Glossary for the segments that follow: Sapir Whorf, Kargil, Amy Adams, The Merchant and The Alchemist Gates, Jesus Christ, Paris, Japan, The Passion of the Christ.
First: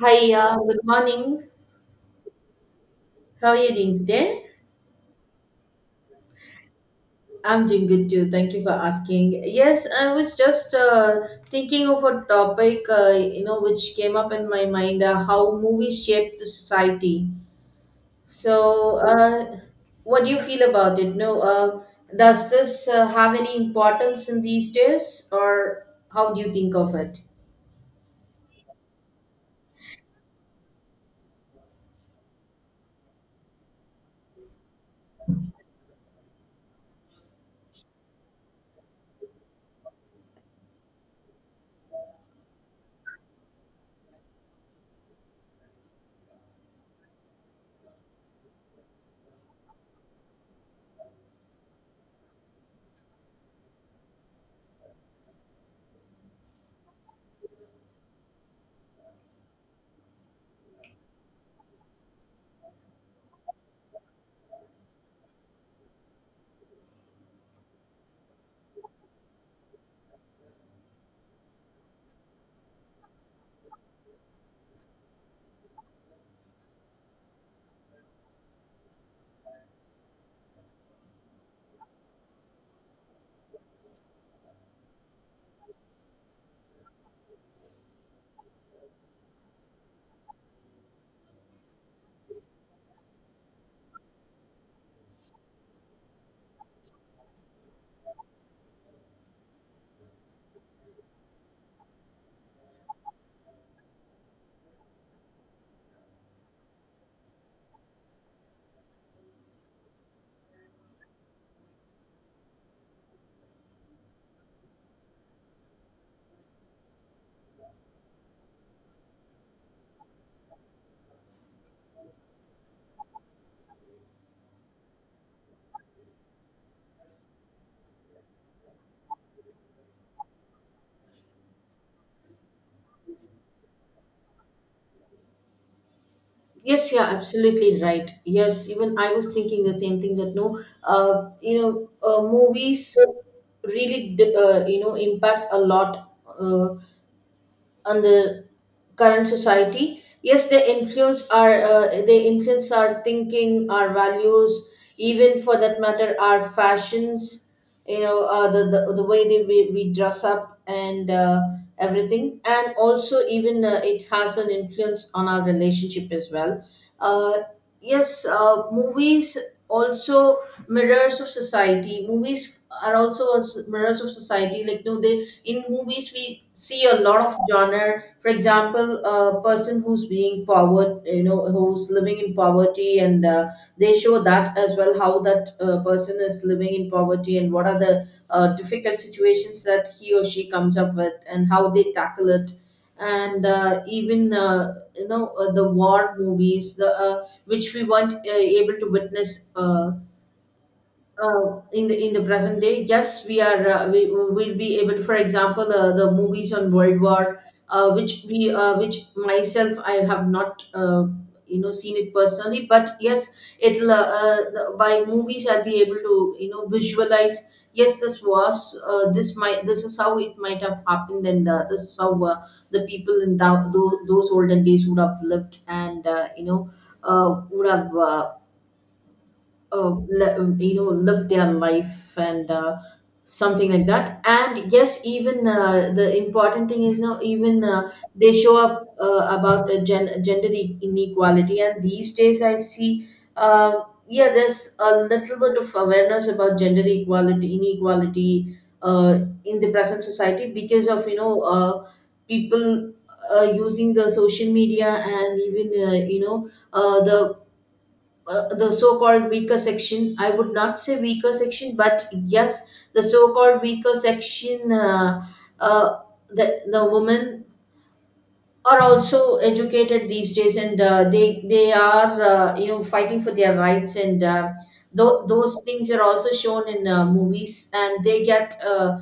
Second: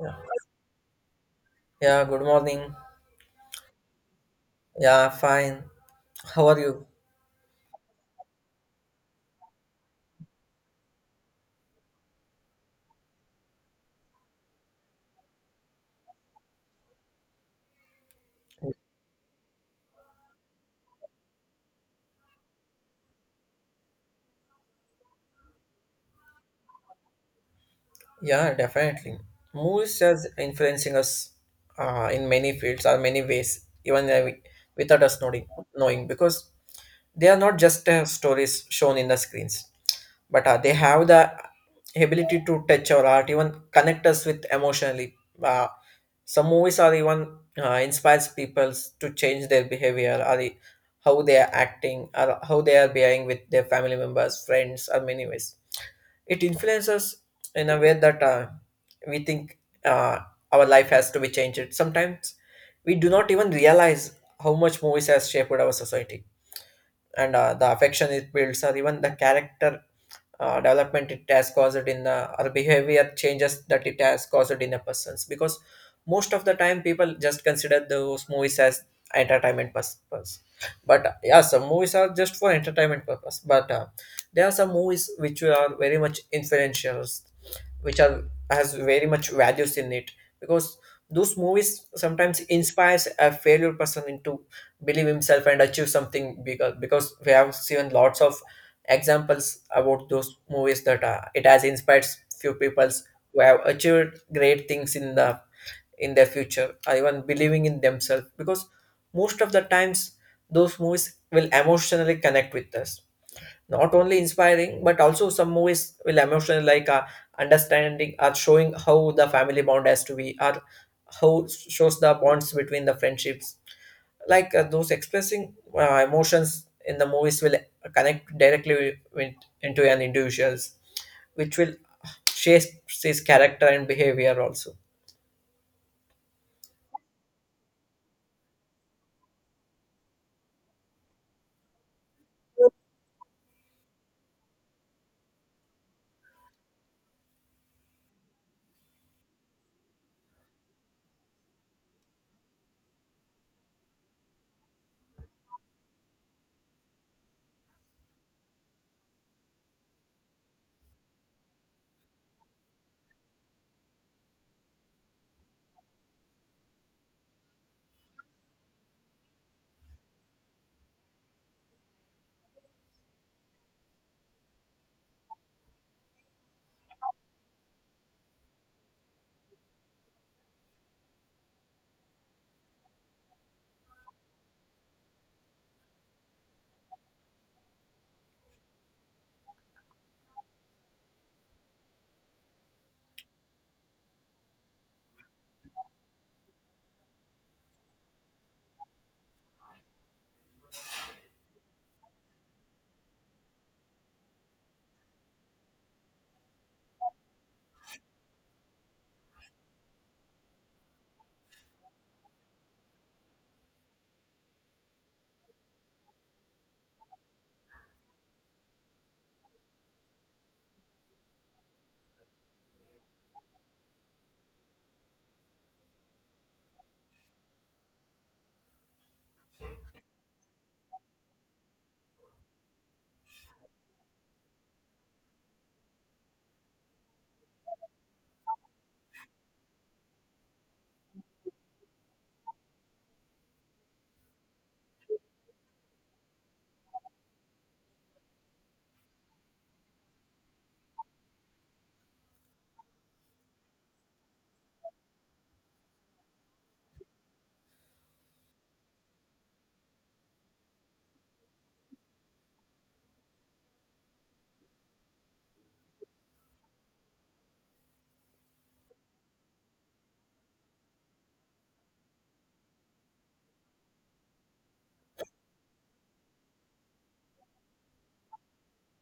Yeah, Hi, good morning. Yeah, good morning. How are you doing today? Yeah, fine. How are you? I'm doing good too. Thank you for asking. Yes, I was just thinking of a topic, which came up in my mind, how movies shape the society. So, what do you feel about it? No, does this have any importance in these days, or how do you think of it? Yeah, definitely. Movies just influencing us in many fields or many ways, even without us knowing, because they are not just stories shown in the screens, but they have the ability to touch our art, even connect us with emotionally. uh, some movies are even inspires people to change their behavior or how they are acting or how they are behaving with their family members, friends, or many ways it influences in a way that we think uh, our life has to be changed. Sometimes we do not even realize how much movies has shaped our society and the affection it builds or even the character development it has caused in the or behavior changes that it has caused in a person's, because most of the time people just consider those movies as entertainment purpose, but yeah, some movies are just for entertainment purpose, but there are some movies which are very much influential, which are has very much values in it, because those movies sometimes inspires a failure person into believe himself and achieve something bigger, because we have seen lots of examples about those movies that it has inspired few peoples who have achieved great things in the in their future or even believing in themselves, because most of the times those movies will emotionally connect with us, not only inspiring but also some movies will emotionally, like understanding or showing how the family bond has to be or how shows the bonds between the friendships, like those expressing emotions in the movies will connect directly with, into an individuals, which will shape his character and behavior also. Yes, yeah, absolutely right. Yes, even I was thinking the same thing that no, movies really, impact a lot. On the current society, yes, they influence our thinking, our values, even for that matter our fashions, the way we dress up, and everything. And also, even it has an influence on our relationship as well. Uh, yes, movies also mirrors of society, movies are also as mirrors of society, like no, they in movies we see a lot of genre. For example, a person who's being power, who's living in poverty, and they show that as well, how that person is living in poverty, and what are the difficult situations that he or she comes up with and how they tackle it. And even the war movies, the which we weren't able to witness in the present day. Yes, we are we will be able. For example, the movies on World War, which we which myself I have not. You know, seen it personally, but yes, it'll by movies I'll be able to visualize. Yes, this was this is how it might have happened, and this is how the people in those olden days would have lived, and would have live their life, and something like that. And yes, even the important thing is now, even they show up about gender inequality. And these days I see uh, yeah, there's a little bit of awareness about gender equality inequality in the present society, because of people using the social media, and even the so-called weaker section. I would not say weaker section, but yes, the so-called weaker section, uh, the women are also educated these days, and they are fighting for their rights, and those things are also shown in movies, and they get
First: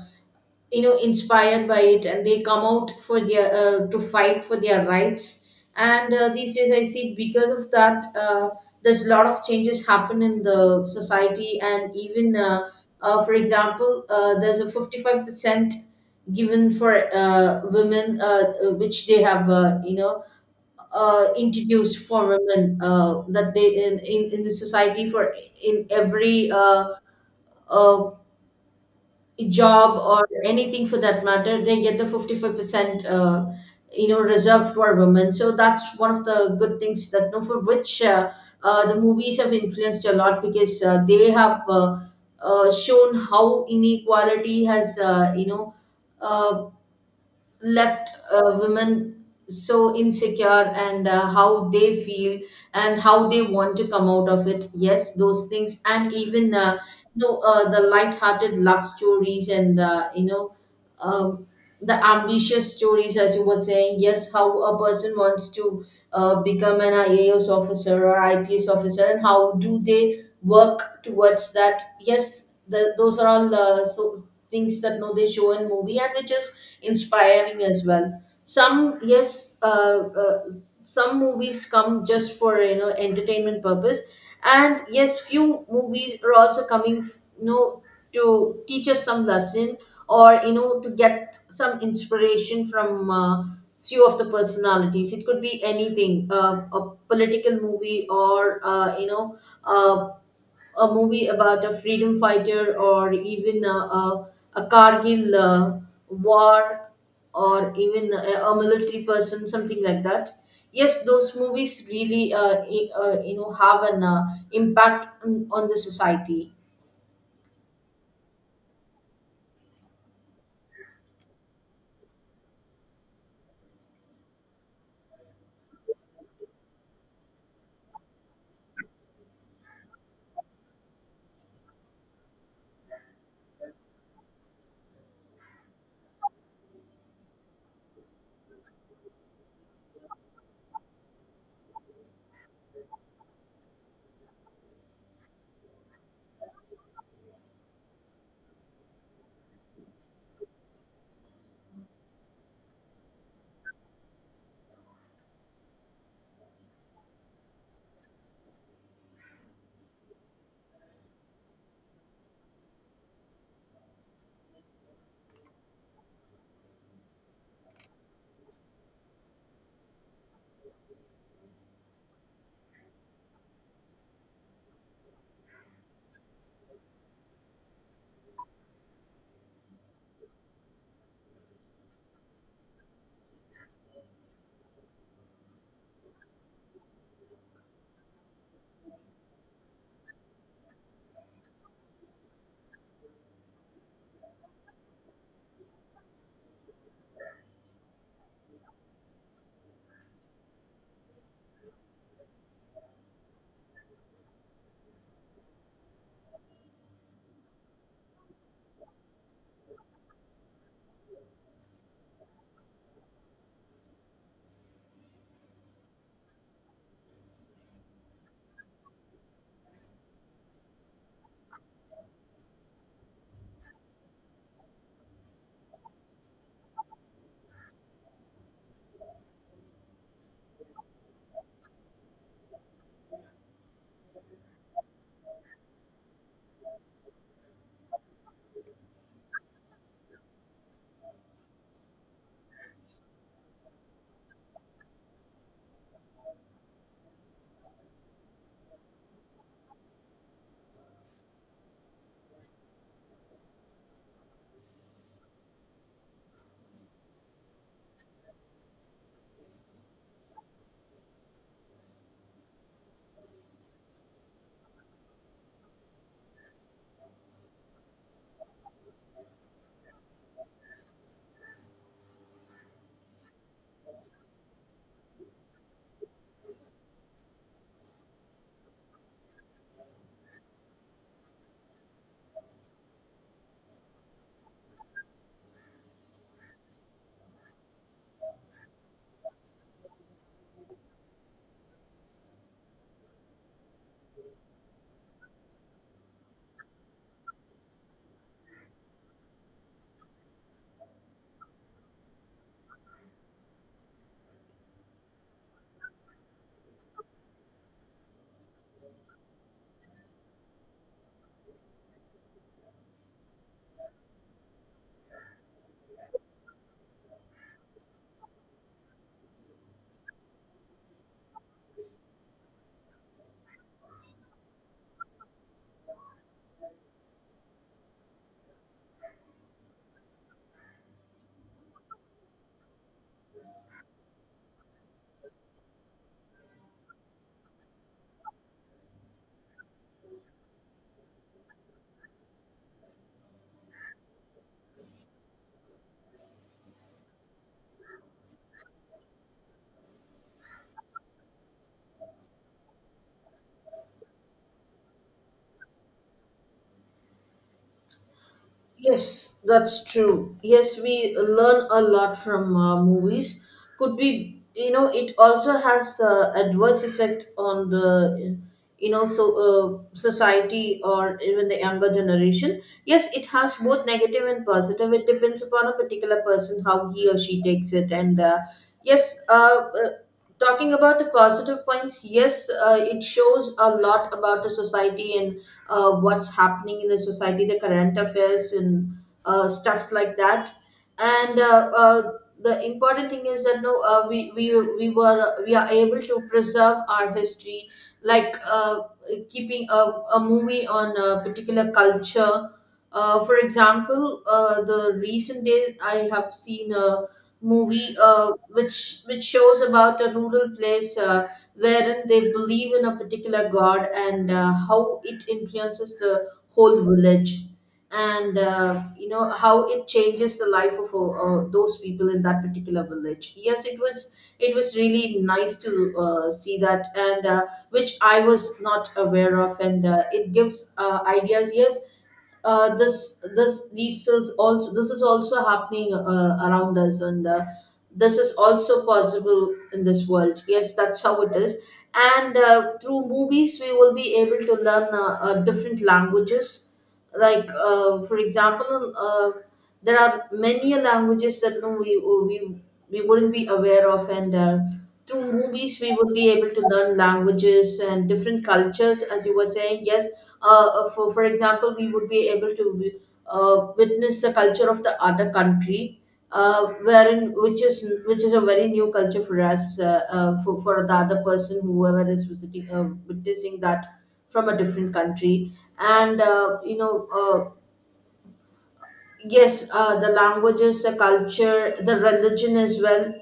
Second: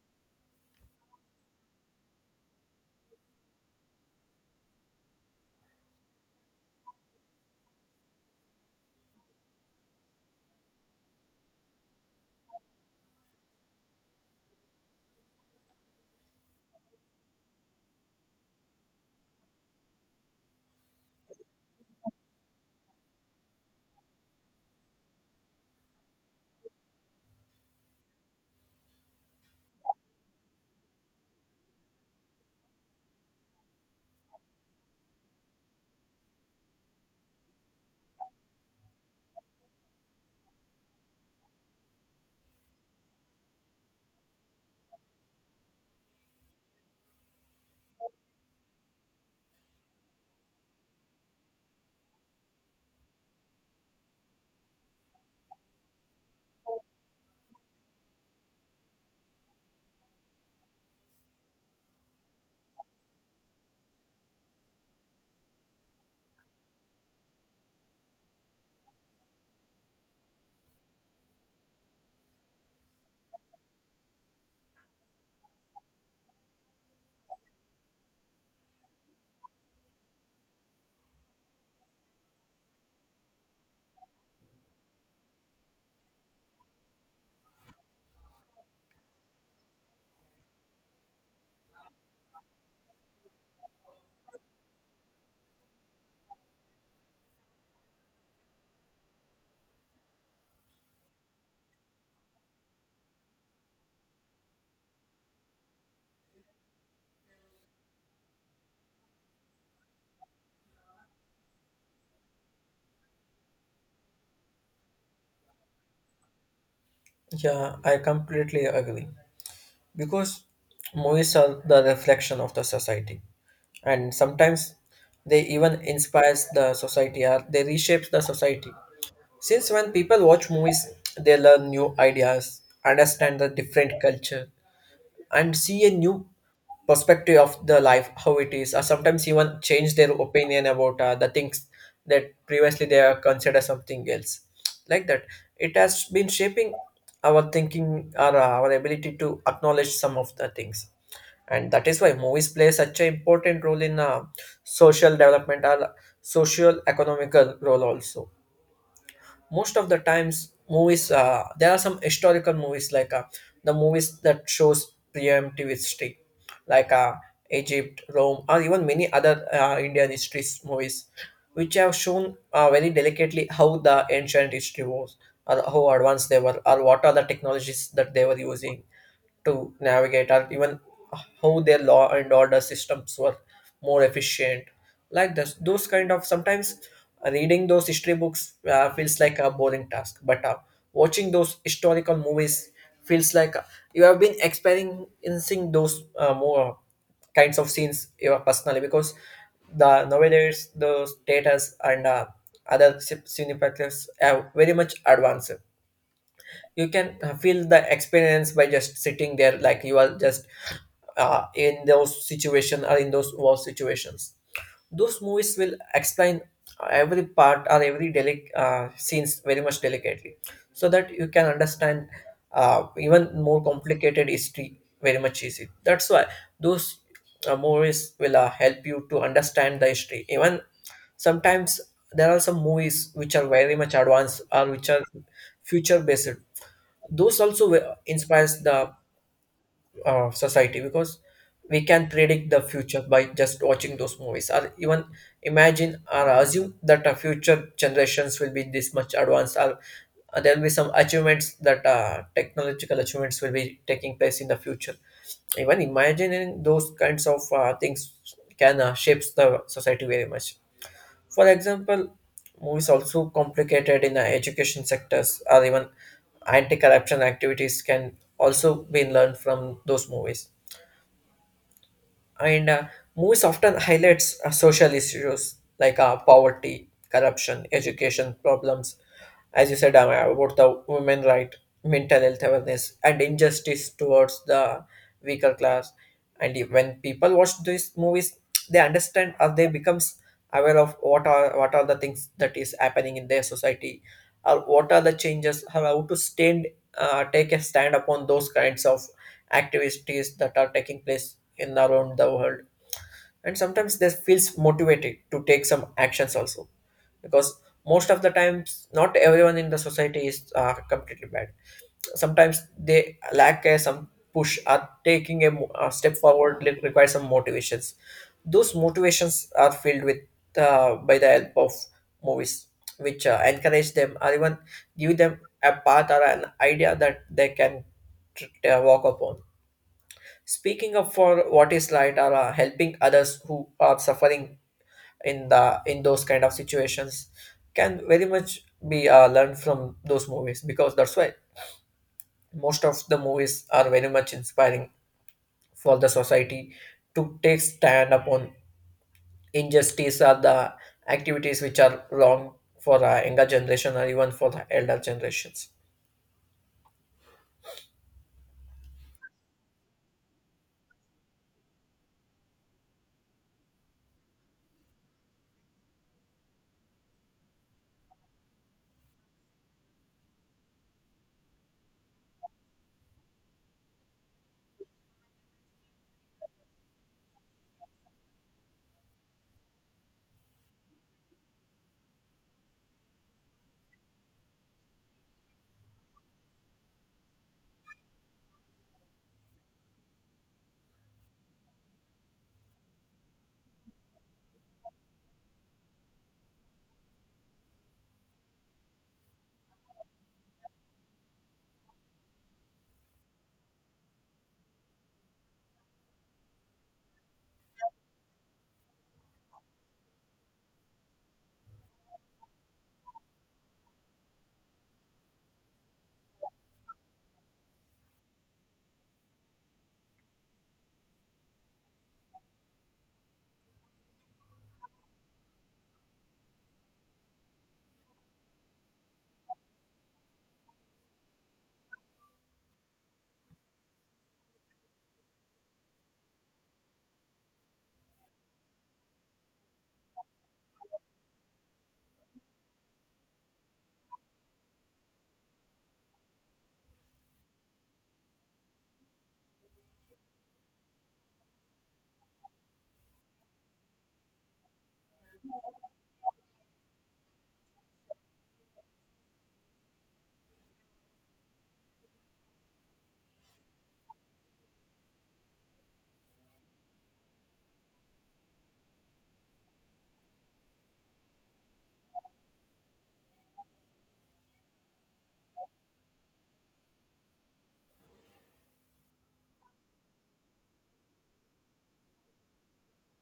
inspired by it, and they come out for their to fight for their rights. And these days I see, because of that there's a lot of changes happen in the society. And even for example, there's a 55% given for women which they have introduced for women, that they in the society, for in every uh, job or anything for that matter, they get the 55% reserved for women. So that's one of the good things that no, for which the movies have influenced a lot, because they have shown how inequality has uh, left women so insecure, and how they feel, and how they want to come out of it. Yes, those things. And even the light-hearted love stories, and um, the ambitious stories, as you were saying. Yes, how a person wants to become an IAS officer or IPS officer, and how do they work towards that. Yes, those are all so things that no, they show in movie, and which is inspiring as well. Some, yes, some movies come just for entertainment purpose, and yes, few movies are also coming, you know to teach us some lesson, or to get some inspiration from few of the personalities. It could be anything, a political movie, or a movie about a freedom fighter, or even a, a Kargil war, or even a military person, something like that. Yes, those movies really, have an impact on the society. Yeah, I completely agree, because movies are the reflection of the society, and sometimes they even inspires the society or they reshape the society, since when people watch movies they learn new ideas, understand the different culture, and see a new perspective of the life, how it is, or sometimes even change their opinion about the things that previously they are considered something else like that. It has been shaping our thinking or our ability to acknowledge some of the things, and that is why movies play such an important role in social development or social economical role also. Most of the times movies, there are some historical movies, like the movies that shows preemptive history, like Egypt, Rome, or even many other Indian history movies, which have shown very delicately how the ancient history was or how advanced they were or what are the technologies that they were using to navigate or even how their law and order systems were more efficient. Like this, those kind of sometimes reading those history books feels like a boring task, but watching those historical movies feels like you have been experiencing those more kinds of scenes personally, because the nowadays the status and other cinematographies have very much advanced. You can feel the experience by just sitting there like you are just in those situation or in those war situations. Those movies will explain every part or every scenes very much delicately, so that you can understand even more complicated history very much easy. That's why those movies will help you to understand the history even. Sometimes there are some movies which are very much advanced or which are future based. Those also inspires the society, because we can predict the future by just watching those movies, or even imagine or assume that future generations will be this much advanced, or there will be some achievements that technological achievements will be taking place in the future. Even imagining those kinds of things can shapes the society very much. For example, movies also complicated in the education sectors, or even anti-corruption activities can also be learned from those movies. And movies often highlights social issues, like poverty, corruption, education problems, as you said, about the women right, mental health awareness, and injustice towards the weaker class. And when people watch these movies, they understand or they becomes aware of what are the things that is happening in their society, or what are the changes, or how to stand take a stand upon those kinds of activities that are taking place in around the world. And sometimes they feels motivated to take some actions also, because most of the times not everyone in the society is completely bad. Sometimes they lack a, some push, or taking a, a step forward requires some motivations. Those motivations are filled with by the help of movies, which encourage them or even give them a path or an idea that they can walk upon. Speaking up for what is right, or helping others who are suffering in the in those kind of situations can very much be learned from those movies, because that's why most of the movies are very much inspiring for the society to take stand upon injustice or the activities which are wrong for younger generation or even for the elder generations. Yes, that's true. Yes, we learn a lot from movies. Could be, it also has adverse effect on the, so society, or even the younger generation. Yes, it has both negative and positive. It depends upon a particular person how he or she takes it. And yes, talking about the positive points, yes, it shows a lot about the society, and what's happening in the society, the current affairs, and stuff like that. And the important thing is that no, we are able to preserve our history, like keeping a movie on a particular culture. For example, the recent days I have seen a movie which shows about a rural place. Wherein they believe in a particular god, and how it influences the whole village, and how it changes the life of those people in that particular village. Yes, it was, it was really nice to see that, and which I was not aware of, and it gives ideas. Yes, this this these is also, this is also happening around us, and this is also possible in this world. Yes, that's how it is. And through movies we will be able to learn different languages. Like for example, there are many languages that no, we we wouldn't be aware of, and through movies we would be able to learn languages and different cultures. As you were saying, yes, for example, we would be able to witness the culture of the other country. Wherein which is a very new culture for us, for the other person whoever is visiting, witnessing that from a different country. And yes, the languages, the culture, the religion as well.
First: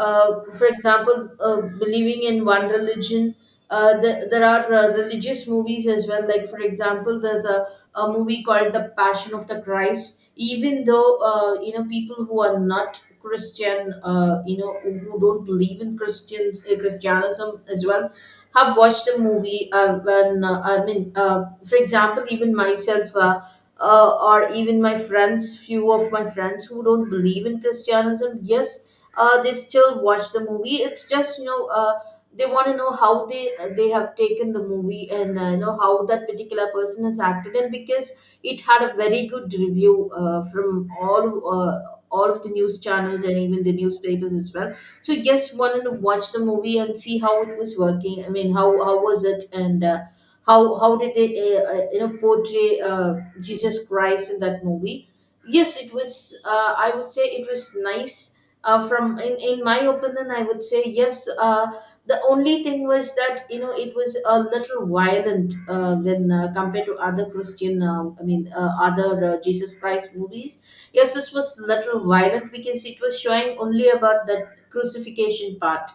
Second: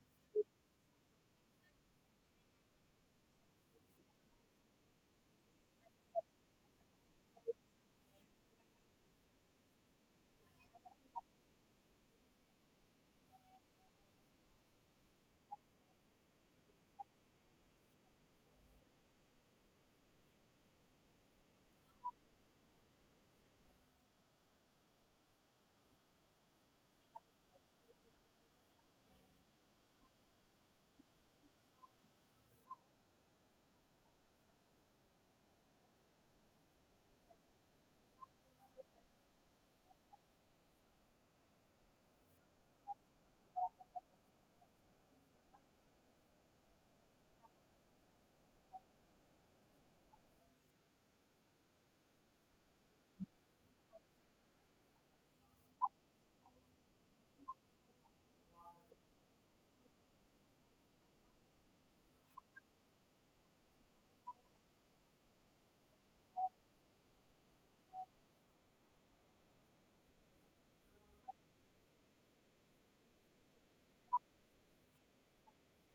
For example, believing in one religion. There are religious movies as well. Like, for example, there's a, movie called The Passion of the Christ. Even though, people who are not Christian, who don't believe in Christians, Christianism as well, have watched the movie. When, I mean, for example, even myself, or even my friends, few of my friends who don't believe in Christianism, yes, they still watch the movie. It's just they want to know how they have taken the movie, and how that particular person has acted. And because it had a very good review from all. All of the news channels, and even the newspapers as well. So yes, wanted to watch the movie and see how it was working. I mean, how was it, and how did they portray Jesus Christ in that movie? Yes, it was. I would say it was nice from in my opinion, I would say yes. The only thing was that it was a little violent when compared to other christian other jesus christ movies. Yes, this was little violent because it was showing only about the crucifixion part,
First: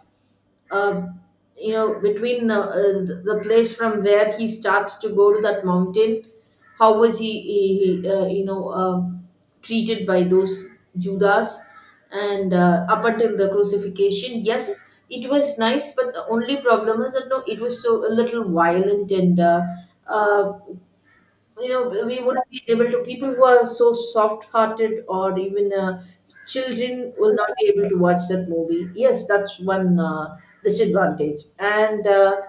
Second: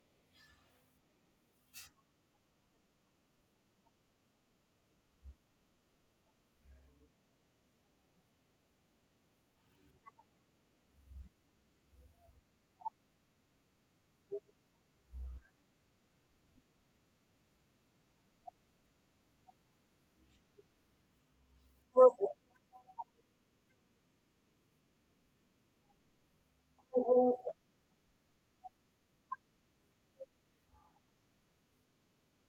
uh, between the place from where he starts to go to that mountain. How was he treated by those Judas, and up until the crucifixion. Yes, it was nice, but the only problem is that no, it was so a little violent. And uh, uh, you know we wouldn't be able to, people who are so soft hearted, or even children will not be able to watch that movie. Yes, that's one disadvantage. And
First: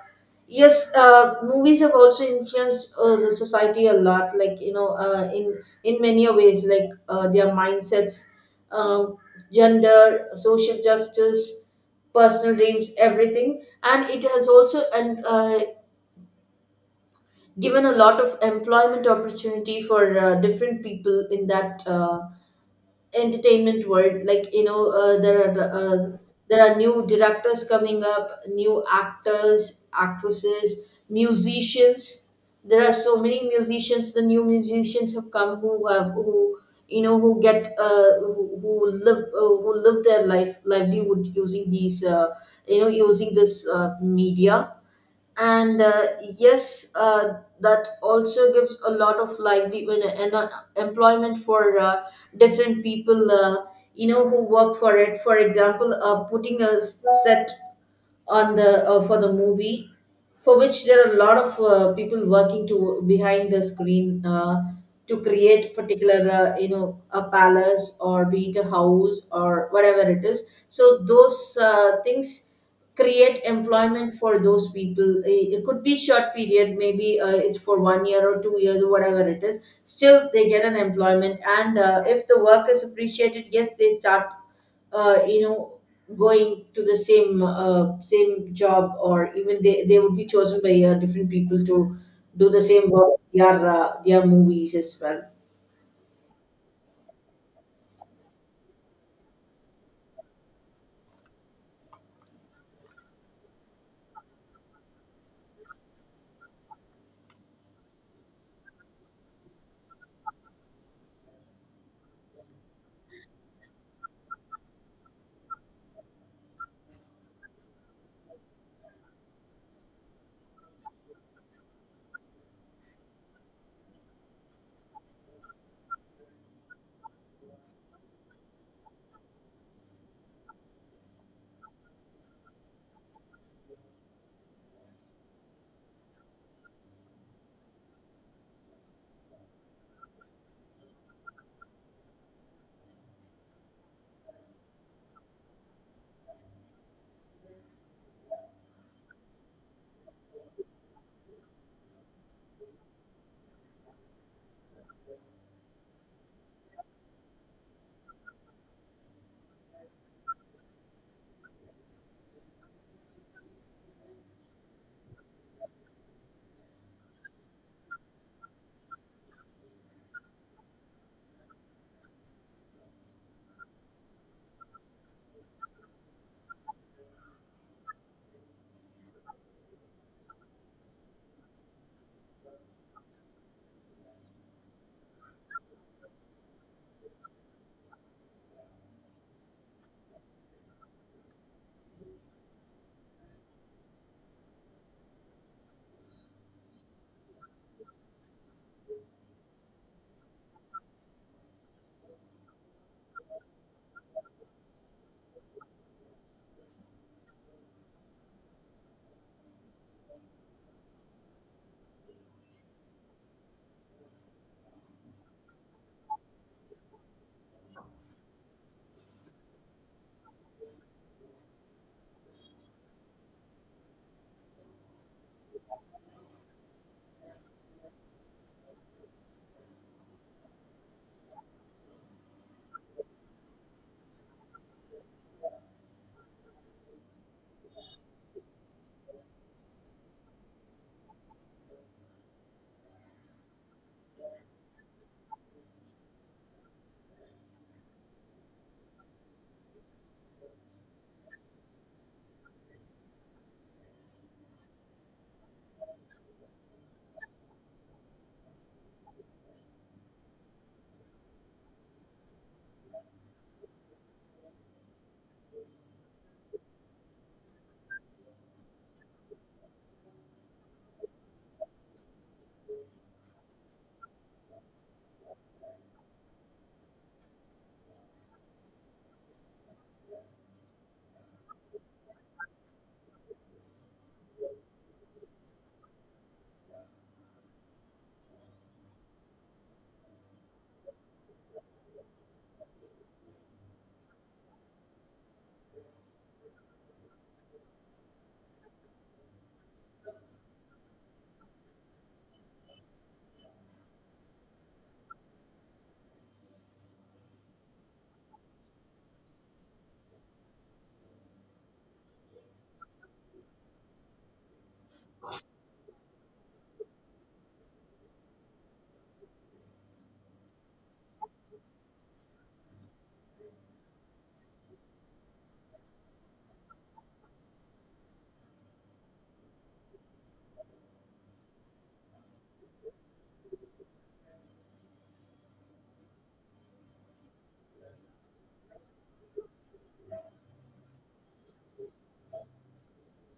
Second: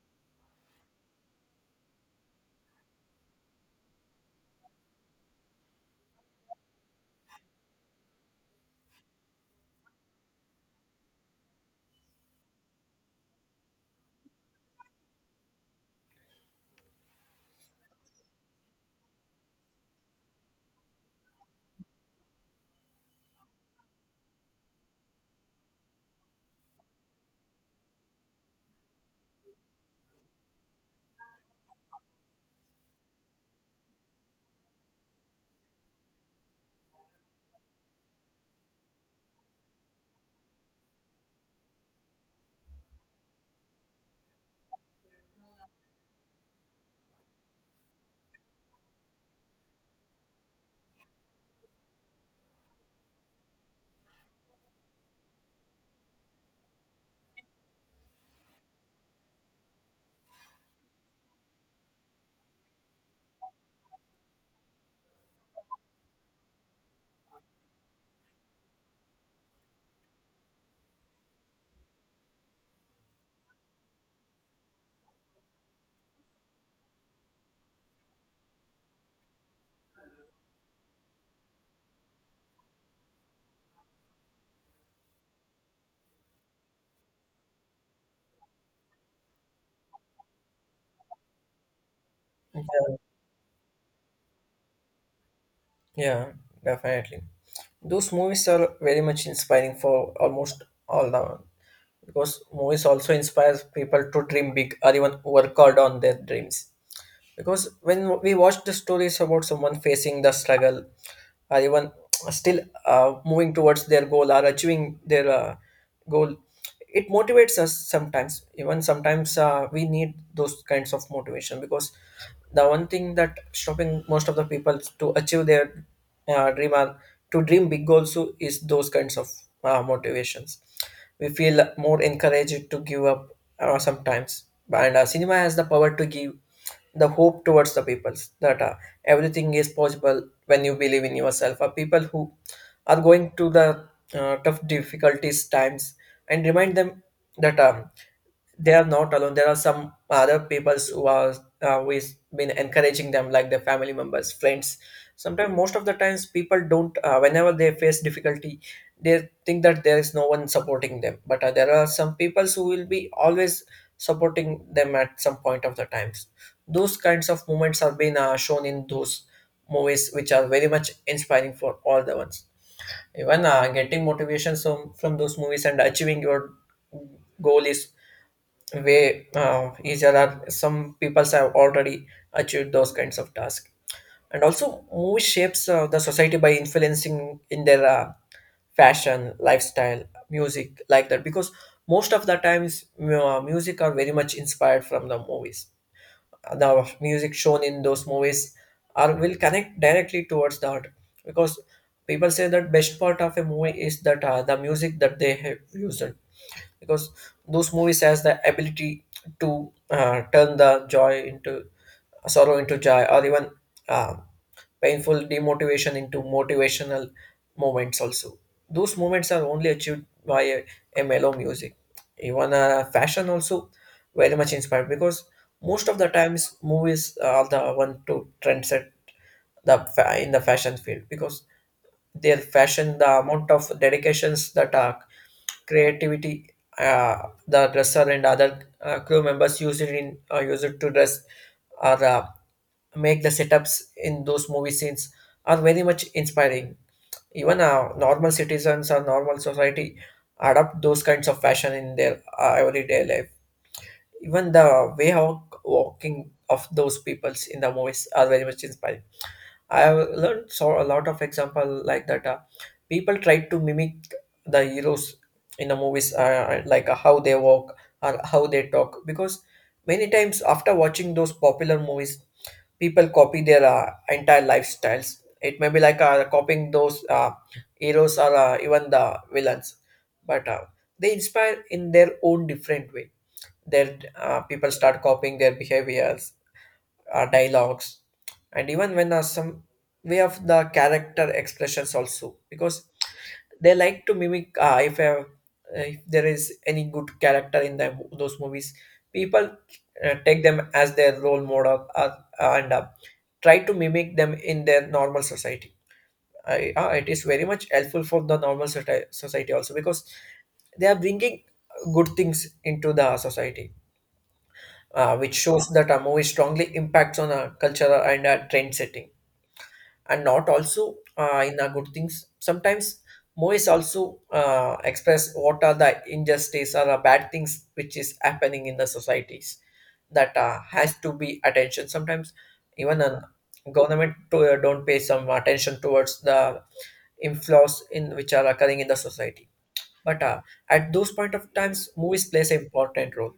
Yes, movies have also influenced the society a lot, like in many ways, like their mindsets, um, gender, social justice, personal dreams, everything. And it has also and given a lot of employment opportunity for different people in that entertainment world. Like, there are new directors coming up, new actors, actresses, musicians. There are so many musicians, the new musicians have come who have who you know who get who live their life, livelihood, using these you know using this media. And Yes, that also gives a lot of livelihood and employment for different people who work for it. For example, putting a set on the for the movie, for which there are a lot of people working to behind the screen to create particular, a palace or be it a house or whatever it is. So those things create employment for those people. It could be short period, maybe it's for 1 year or 2 years or whatever it is. Still they get an employment. And if the work is appreciated, yes, they start uh, you know going to the same job, or even they would be chosen by different people to do the same work, their movies as well. Yeah, definitely. Those movies are very much inspiring for almost all the, because movies also inspires people to dream big or even work hard on their dreams, because when we watch the stories about someone facing the struggle, are even still moving towards their goal or achieving their goal, it motivates us sometimes. Even sometimes we need those kinds of motivation, because the one thing that stopping most of the people to achieve their dream or to dream big goals too is those kinds of motivations. We feel more encouraged to give up sometimes, and cinema has the power to give the hope towards the peoples that everything is possible when you believe in yourself, are people who are going to the tough difficulties times and remind them that they are not alone. There are some other peoples who are who is been encouraging them, like their family members, friends. Sometimes, most of the times, people don't. Whenever they face difficulty, they think that there is no one supporting them. But there are some peoples who will be always supporting them at some point of the times. Those kinds of moments have been shown in those movies, which are very much inspiring for all the ones. Even getting motivations from those movies and achieving your goal is way each other, some peoples have already achieved those kinds of tasks. And also movie shapes the society by influencing in their fashion, lifestyle, music, like that, because most of the times music are very much inspired from the movies. The music shown in those movies are will connect directly towards the art, because people say that best part of a movie is that the music that they have used, because those movies has the ability to turn the joy into sorrow into joy, or even uh, painful demotivation into motivational moments also. Those moments are only achieved by a mellow music. Even fashion also very much inspired, because most of the times movies are the one to trendset the in the fashion field, because their fashion, the amount of dedications that creativity, the dresser and other crew members use it in use it to dress or make the setups in those movie scenes are very much inspiring. Even normal citizens or normal society adopt those kinds of fashion in their everyday life. Even the way how walking of those peoples in the movies are very much inspiring. I have learned saw a lot of example like that. People try to mimic the heroes in the movies, like how they walk or how they talk, because many times after watching those popular movies, people copy their entire lifestyles. It may be like copying those heroes or even the villains, but they inspire in their own different way. Their people start copying their behaviors, dialogues, and even when some way of the character expressions also, because they like to mimic if there is any good character in the, those movies, people take them as their role model, and try to mimic them in their normal society. I, it is very much helpful for the normal society also, because they are bringing good things into the society, which shows that a movie strongly impacts on a cultural and a trend setting. And not also in the good things. Sometimes movies also express what are the injustice or the bad things which is happening in the societies that has to be attention. Sometimes even a government to, don't pay some attention towards the inflows in which are occurring in the society. But at those point of times, movies plays an important role.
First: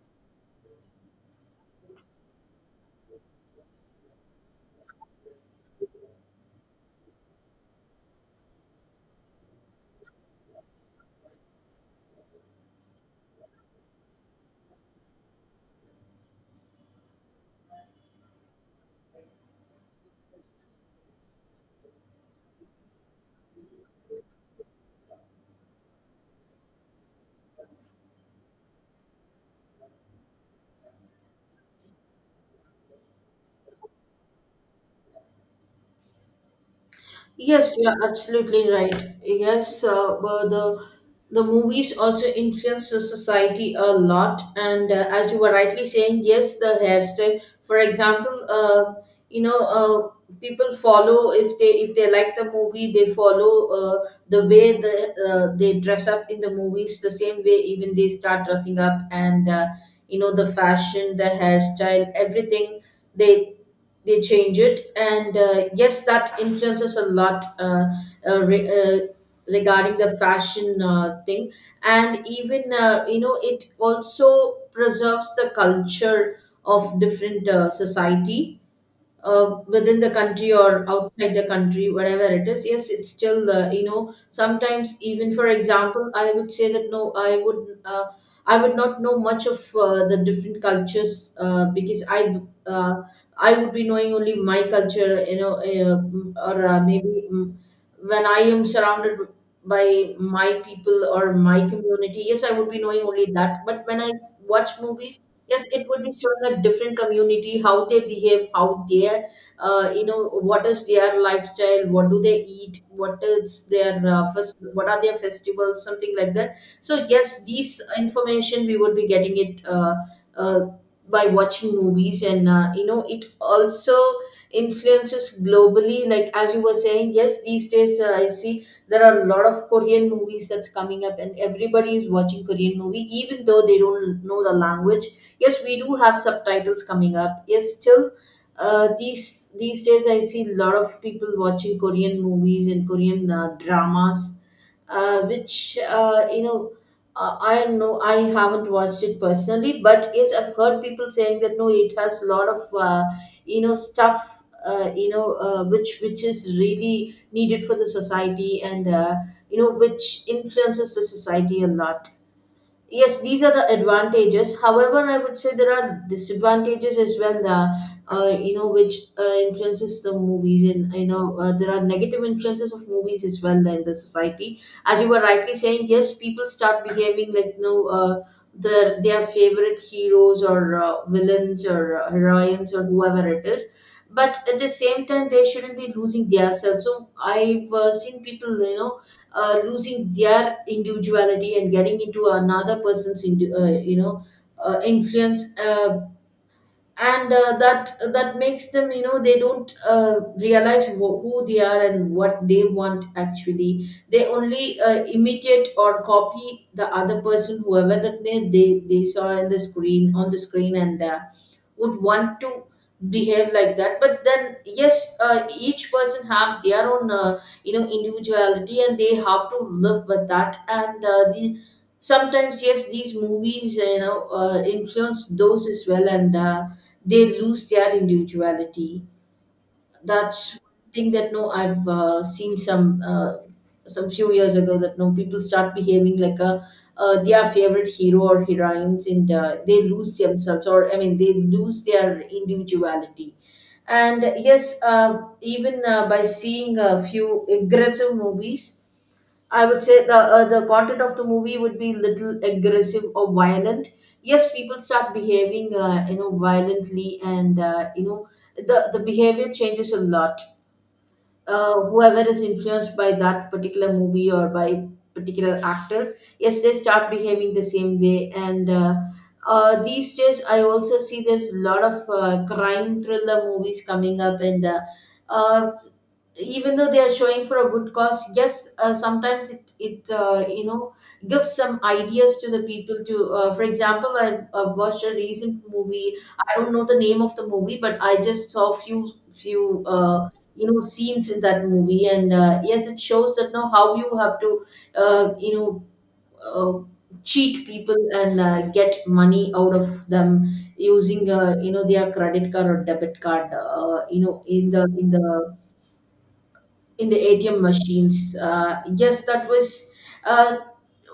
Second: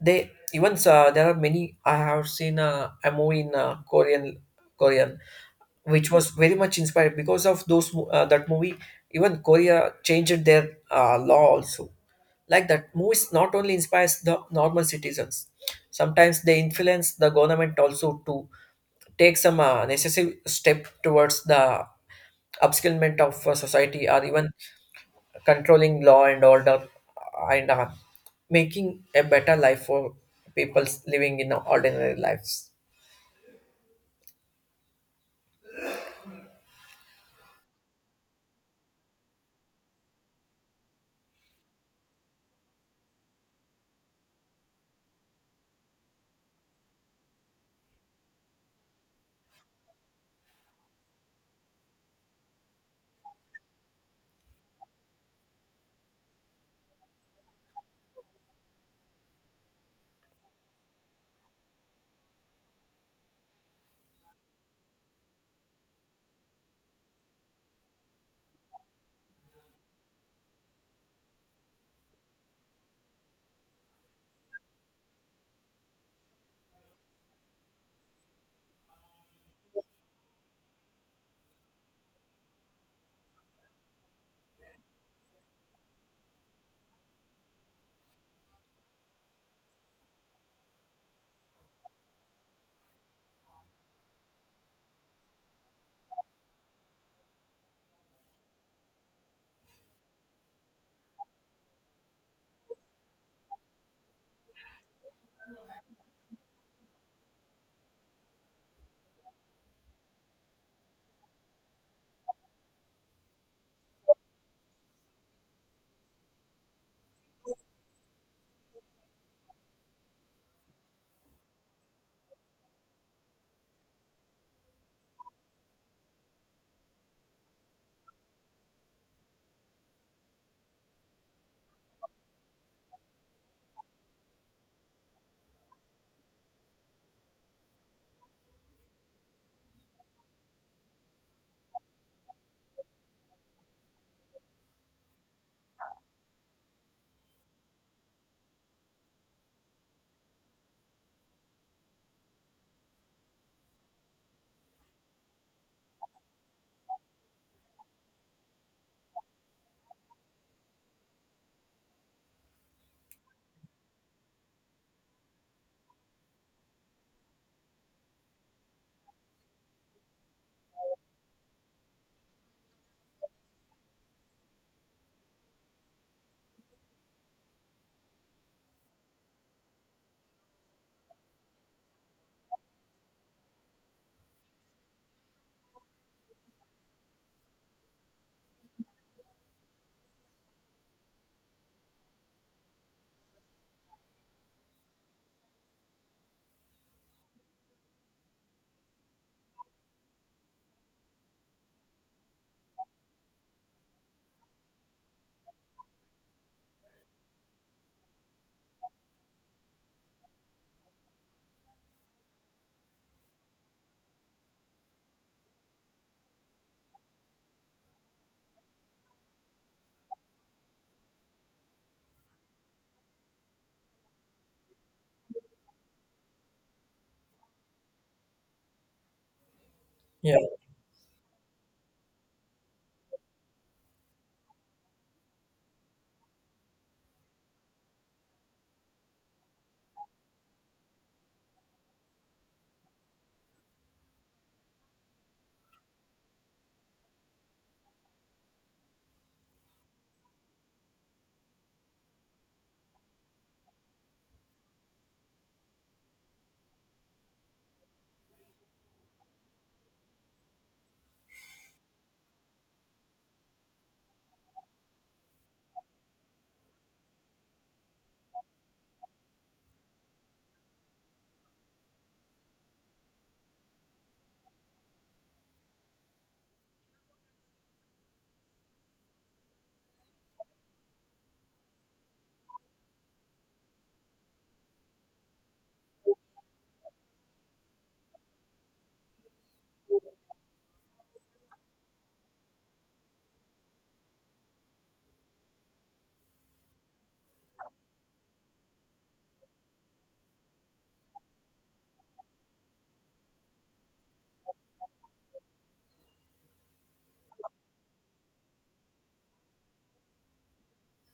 They even there are many. I have seen a movie in Korean Korean, which was very much inspired because of those that movie, even Korea changed their law also. Like that, movies not only inspires the normal citizens, sometimes they influence the government also to take some necessary step towards the upskillment of society or even controlling law and order, and making a better life for people living in ordinary lives. Yes, you're absolutely right. Yes, the movies also influence the society a lot. And as you were rightly saying, yes, the hairstyle. For example, you know, uh, people follow, if they like the movie, they follow the way the they dress up in the movies. The same way, even they start dressing up, and the fashion, the hairstyle, everything, they they change it. And yes, that influences a lot uh, re- uh, regarding the fashion thing. And even, it also preserves the culture of different society within the country or outside the country, whatever it is. Yes, it's still, sometimes, even for example, I would say that no, I would not know much of the different cultures because uh, I would be knowing only my culture, you know, or maybe when I am surrounded by my people or my community. Yes, I would be knowing only that. But when I watch movies, yes, it would be showing a different community, how they behave, how their, what is their lifestyle, what do they eat, what are their festivals, something like that. So yes, these information we would be getting it uh, by watching movies. And it also influences globally. Like as you were saying, yes, these days I see there are a lot of Korean movies that's coming up, and everybody is watching Korean movie, even though they don't know the language. Yes, we do have subtitles coming up. Yes, still, these days I see a lot of people watching Korean movies and Korean dramas, which you know. I know I haven't watched it personally, but yes, I've heard people saying that no, it has a lot of stuff, which is really needed for the society. And which influences the society a lot. Yes, these are the advantages. However, I would say there are disadvantages as well. You know, which Influences the movies, and there are negative influences of movies as well in the society. As you were rightly saying, yes, people start behaving like, their favorite heroes or villains or heroines or whoever it is. But at the same time, they shouldn't be losing themselves. So I've seen people, losing their individuality and getting into another person's influence. And That that makes them, you know, they don't realize who they are and what they want. Actually, they only imitate or copy the other person, whoever that they saw in the screen, on the screen. And would want to behave like that. But then yes, each person have their own individuality, and they have to live with that. And uh, the sometimes, yes, these movies, you know, influence those as well. And they lose their individuality. Yeah. That's one thing that no, I've seen some few years ago, that no, people start behaving like a their favorite hero or heroines, and they lose themselves, or I mean, they lose their individuality. And yes, even by seeing a few aggressive movies, I would say the content of the movie would be little aggressive or violent. Yes, people start behaving, violently. And the behavior changes a lot. Whoever is influenced by that particular movie or by particular actor, yes, they start behaving the same way. And these days, I also see there's a lot of crime thriller movies coming up. And uh, Even though they are showing for a good cause, yes, sometimes it gives some ideas to the people to, for example, I watched a recent movie. I don't know the name of the movie, but I just saw few scenes in that movie. And yes, it shows that now how you have to uh, you know uh, cheat people and get money out of them using, their credit card or debit card, in the ATM machines. Yes, that was, uh,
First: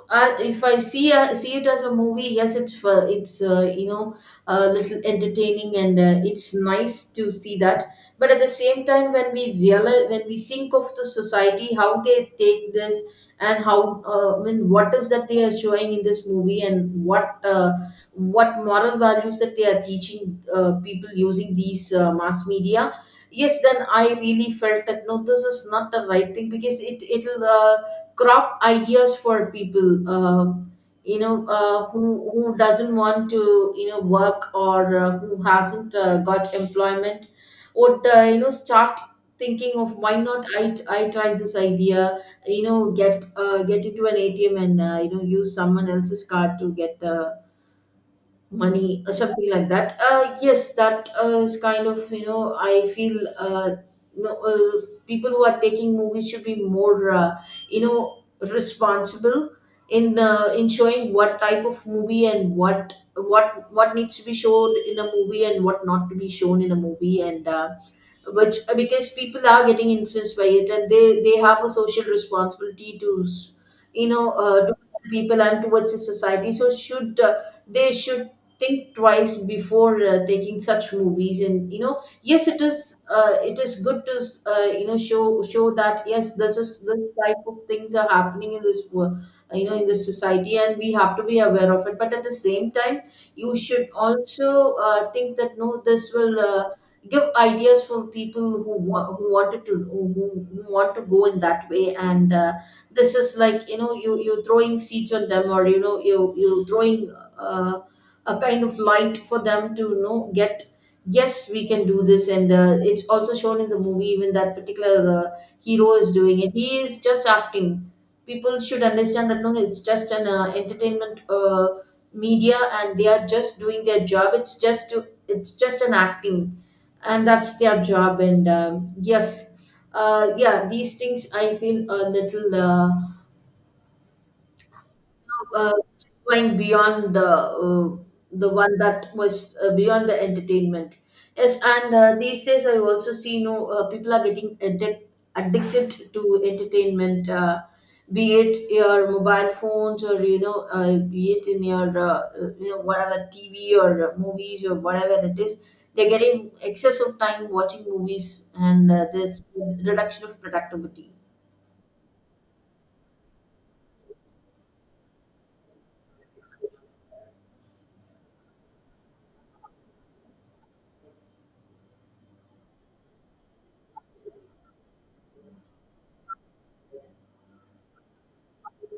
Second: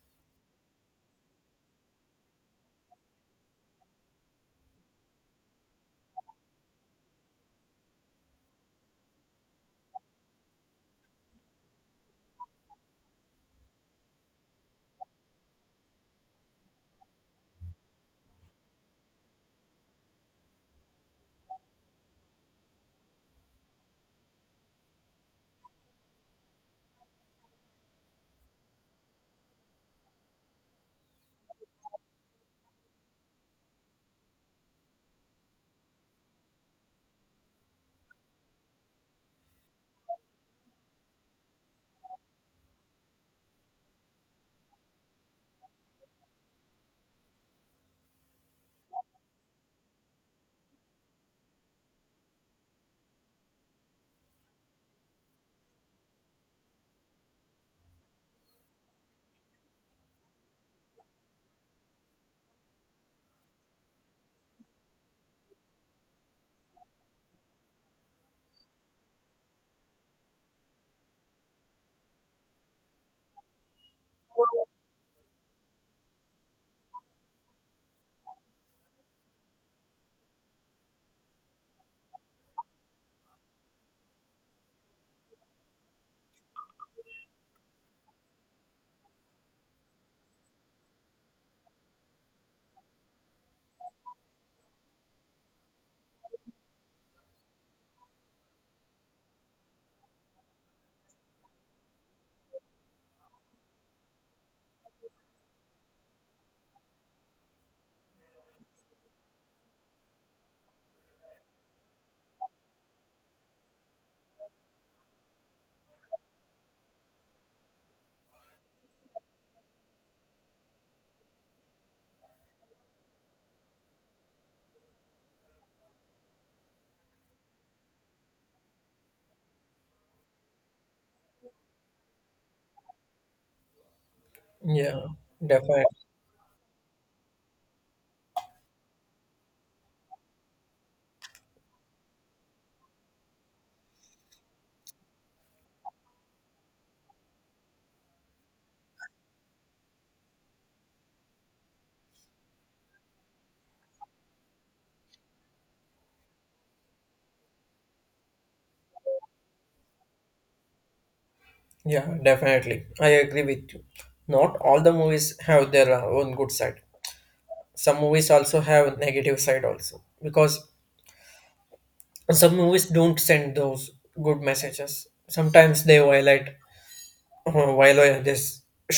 if I see see it as a movie, yes, it's a little entertaining, and it's nice to see that. But at the same time, when we realize, when we think of the society, how they take this and how, I mean, what is that they are showing in this movie, and what moral values that they are teaching people using these mass media. Yes, then I really felt that no, this is not the right thing, because it'll crop ideas for people, you know uh, who who doesn't want to, you know, work, or who hasn't got employment, would start thinking of why not I try this idea, you know, get into an ATM and, use someone else's card to get the money or something like that. Yes, that is kind of, you know, I feel, no, people who are taking movies should be more, responsible in showing what type of movie and what what needs to be shown in a movie and what not to be shown in a movie. And which Because people are getting influenced by it, and they have a social responsibility to s- you know towards the people and towards the society. So should they should think twice before taking such movies. And you know, yes, it is good to, show that yes, this type of things are happening in this world, you know, in this society, and we have to be aware of it. But at the same time, you should also think that no, this will give ideas for people who wanted to, who want to go in that way. And This is like, you know, you throwing seeds on them, or you know, you throwing uh, a kind of light for them to, you know, get yes, we can do this. And it's also shown in the movie, even that particular hero is doing it, he is just acting. People should understand that no, it's just an entertainment media, and they are just doing their job. It's just an acting, and that's their job. And yes, yeah, these things I feel a little, Yeah, uh, definitely. going beyond the one that was, beyond the entertainment. Yes, and these days I also see, no, people are getting addicted to entertainment, be it your mobile phones, or you know, be it in your whatever, TV or movies or whatever it is. They're getting excessive time watching movies, and there's reduction of productivity. Yeah, definitely. I agree with you. Not all the movies have their own good side. Some movies also have negative side also, because some movies don't send those good messages. Sometimes they violate this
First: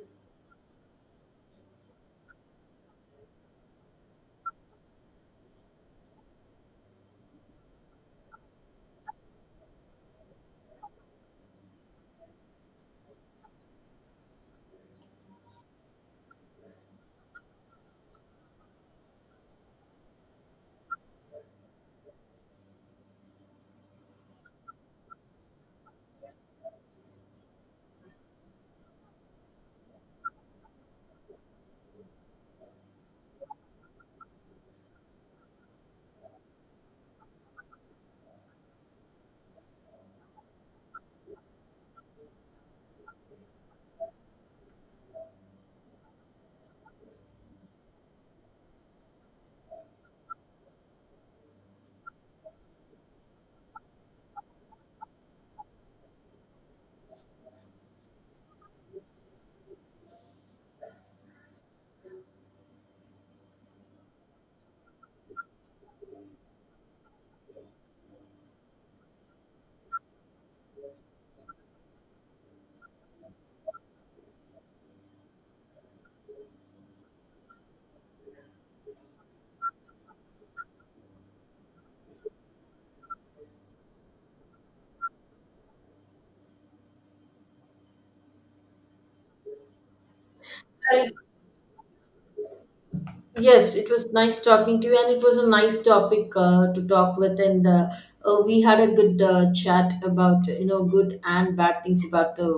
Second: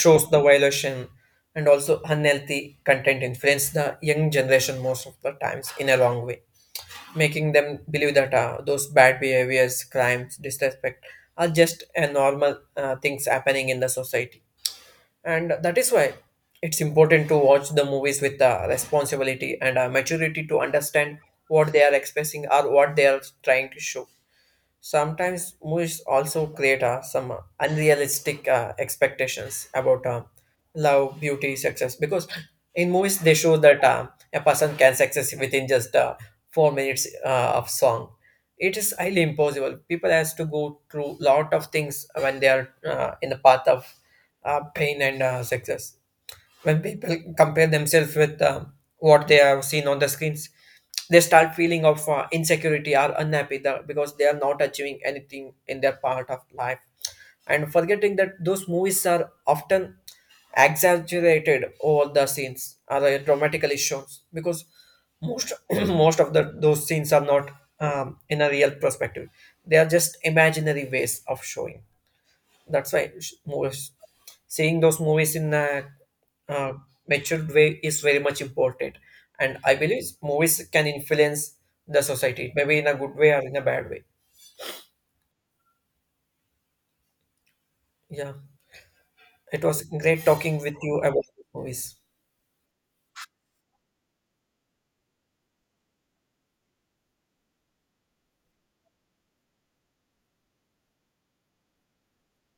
shows the violation, and also unhealthy content influence the young generation most of the times in a wrong way, making them believe that those bad behaviors, crimes, disrespect are just a normal things happening in the society. And that is why it's important to watch the movies with the responsibility and a maturity to understand what they are expressing or what they are trying to show. Sometimes movies also create some unrealistic expectations about love, beauty, success. Because in movies they show that a person can success within just 4 minutes of song. It is highly impossible. People has to go through lot of things when they are in the path of pain and success. When people compare themselves with what they have seen on the screens, they start feeling of insecurity or unhappy because they are not achieving anything in their part of life, and forgetting that those movies are often exaggerated over the scenes or dramatically shown, because most most of the those scenes are not um, in a real perspective. They are just imaginary ways of showing. That's why movies, seeing those movies in a uh, matured way is very much important. And I believe movies can influence the society, maybe in a good way or in a bad way. Yeah, it was great talking with you I... about movies. Yes, it was nice talking to you, and it was a nice topic to talk with. And We had a good chat about, you know, good and bad things about the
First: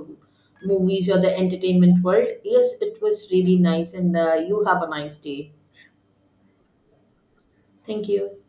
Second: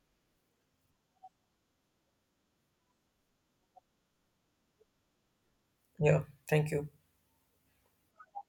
movies or the entertainment world. Yes, it was really nice, and you have a nice day. Yeah, thank you. Thank you.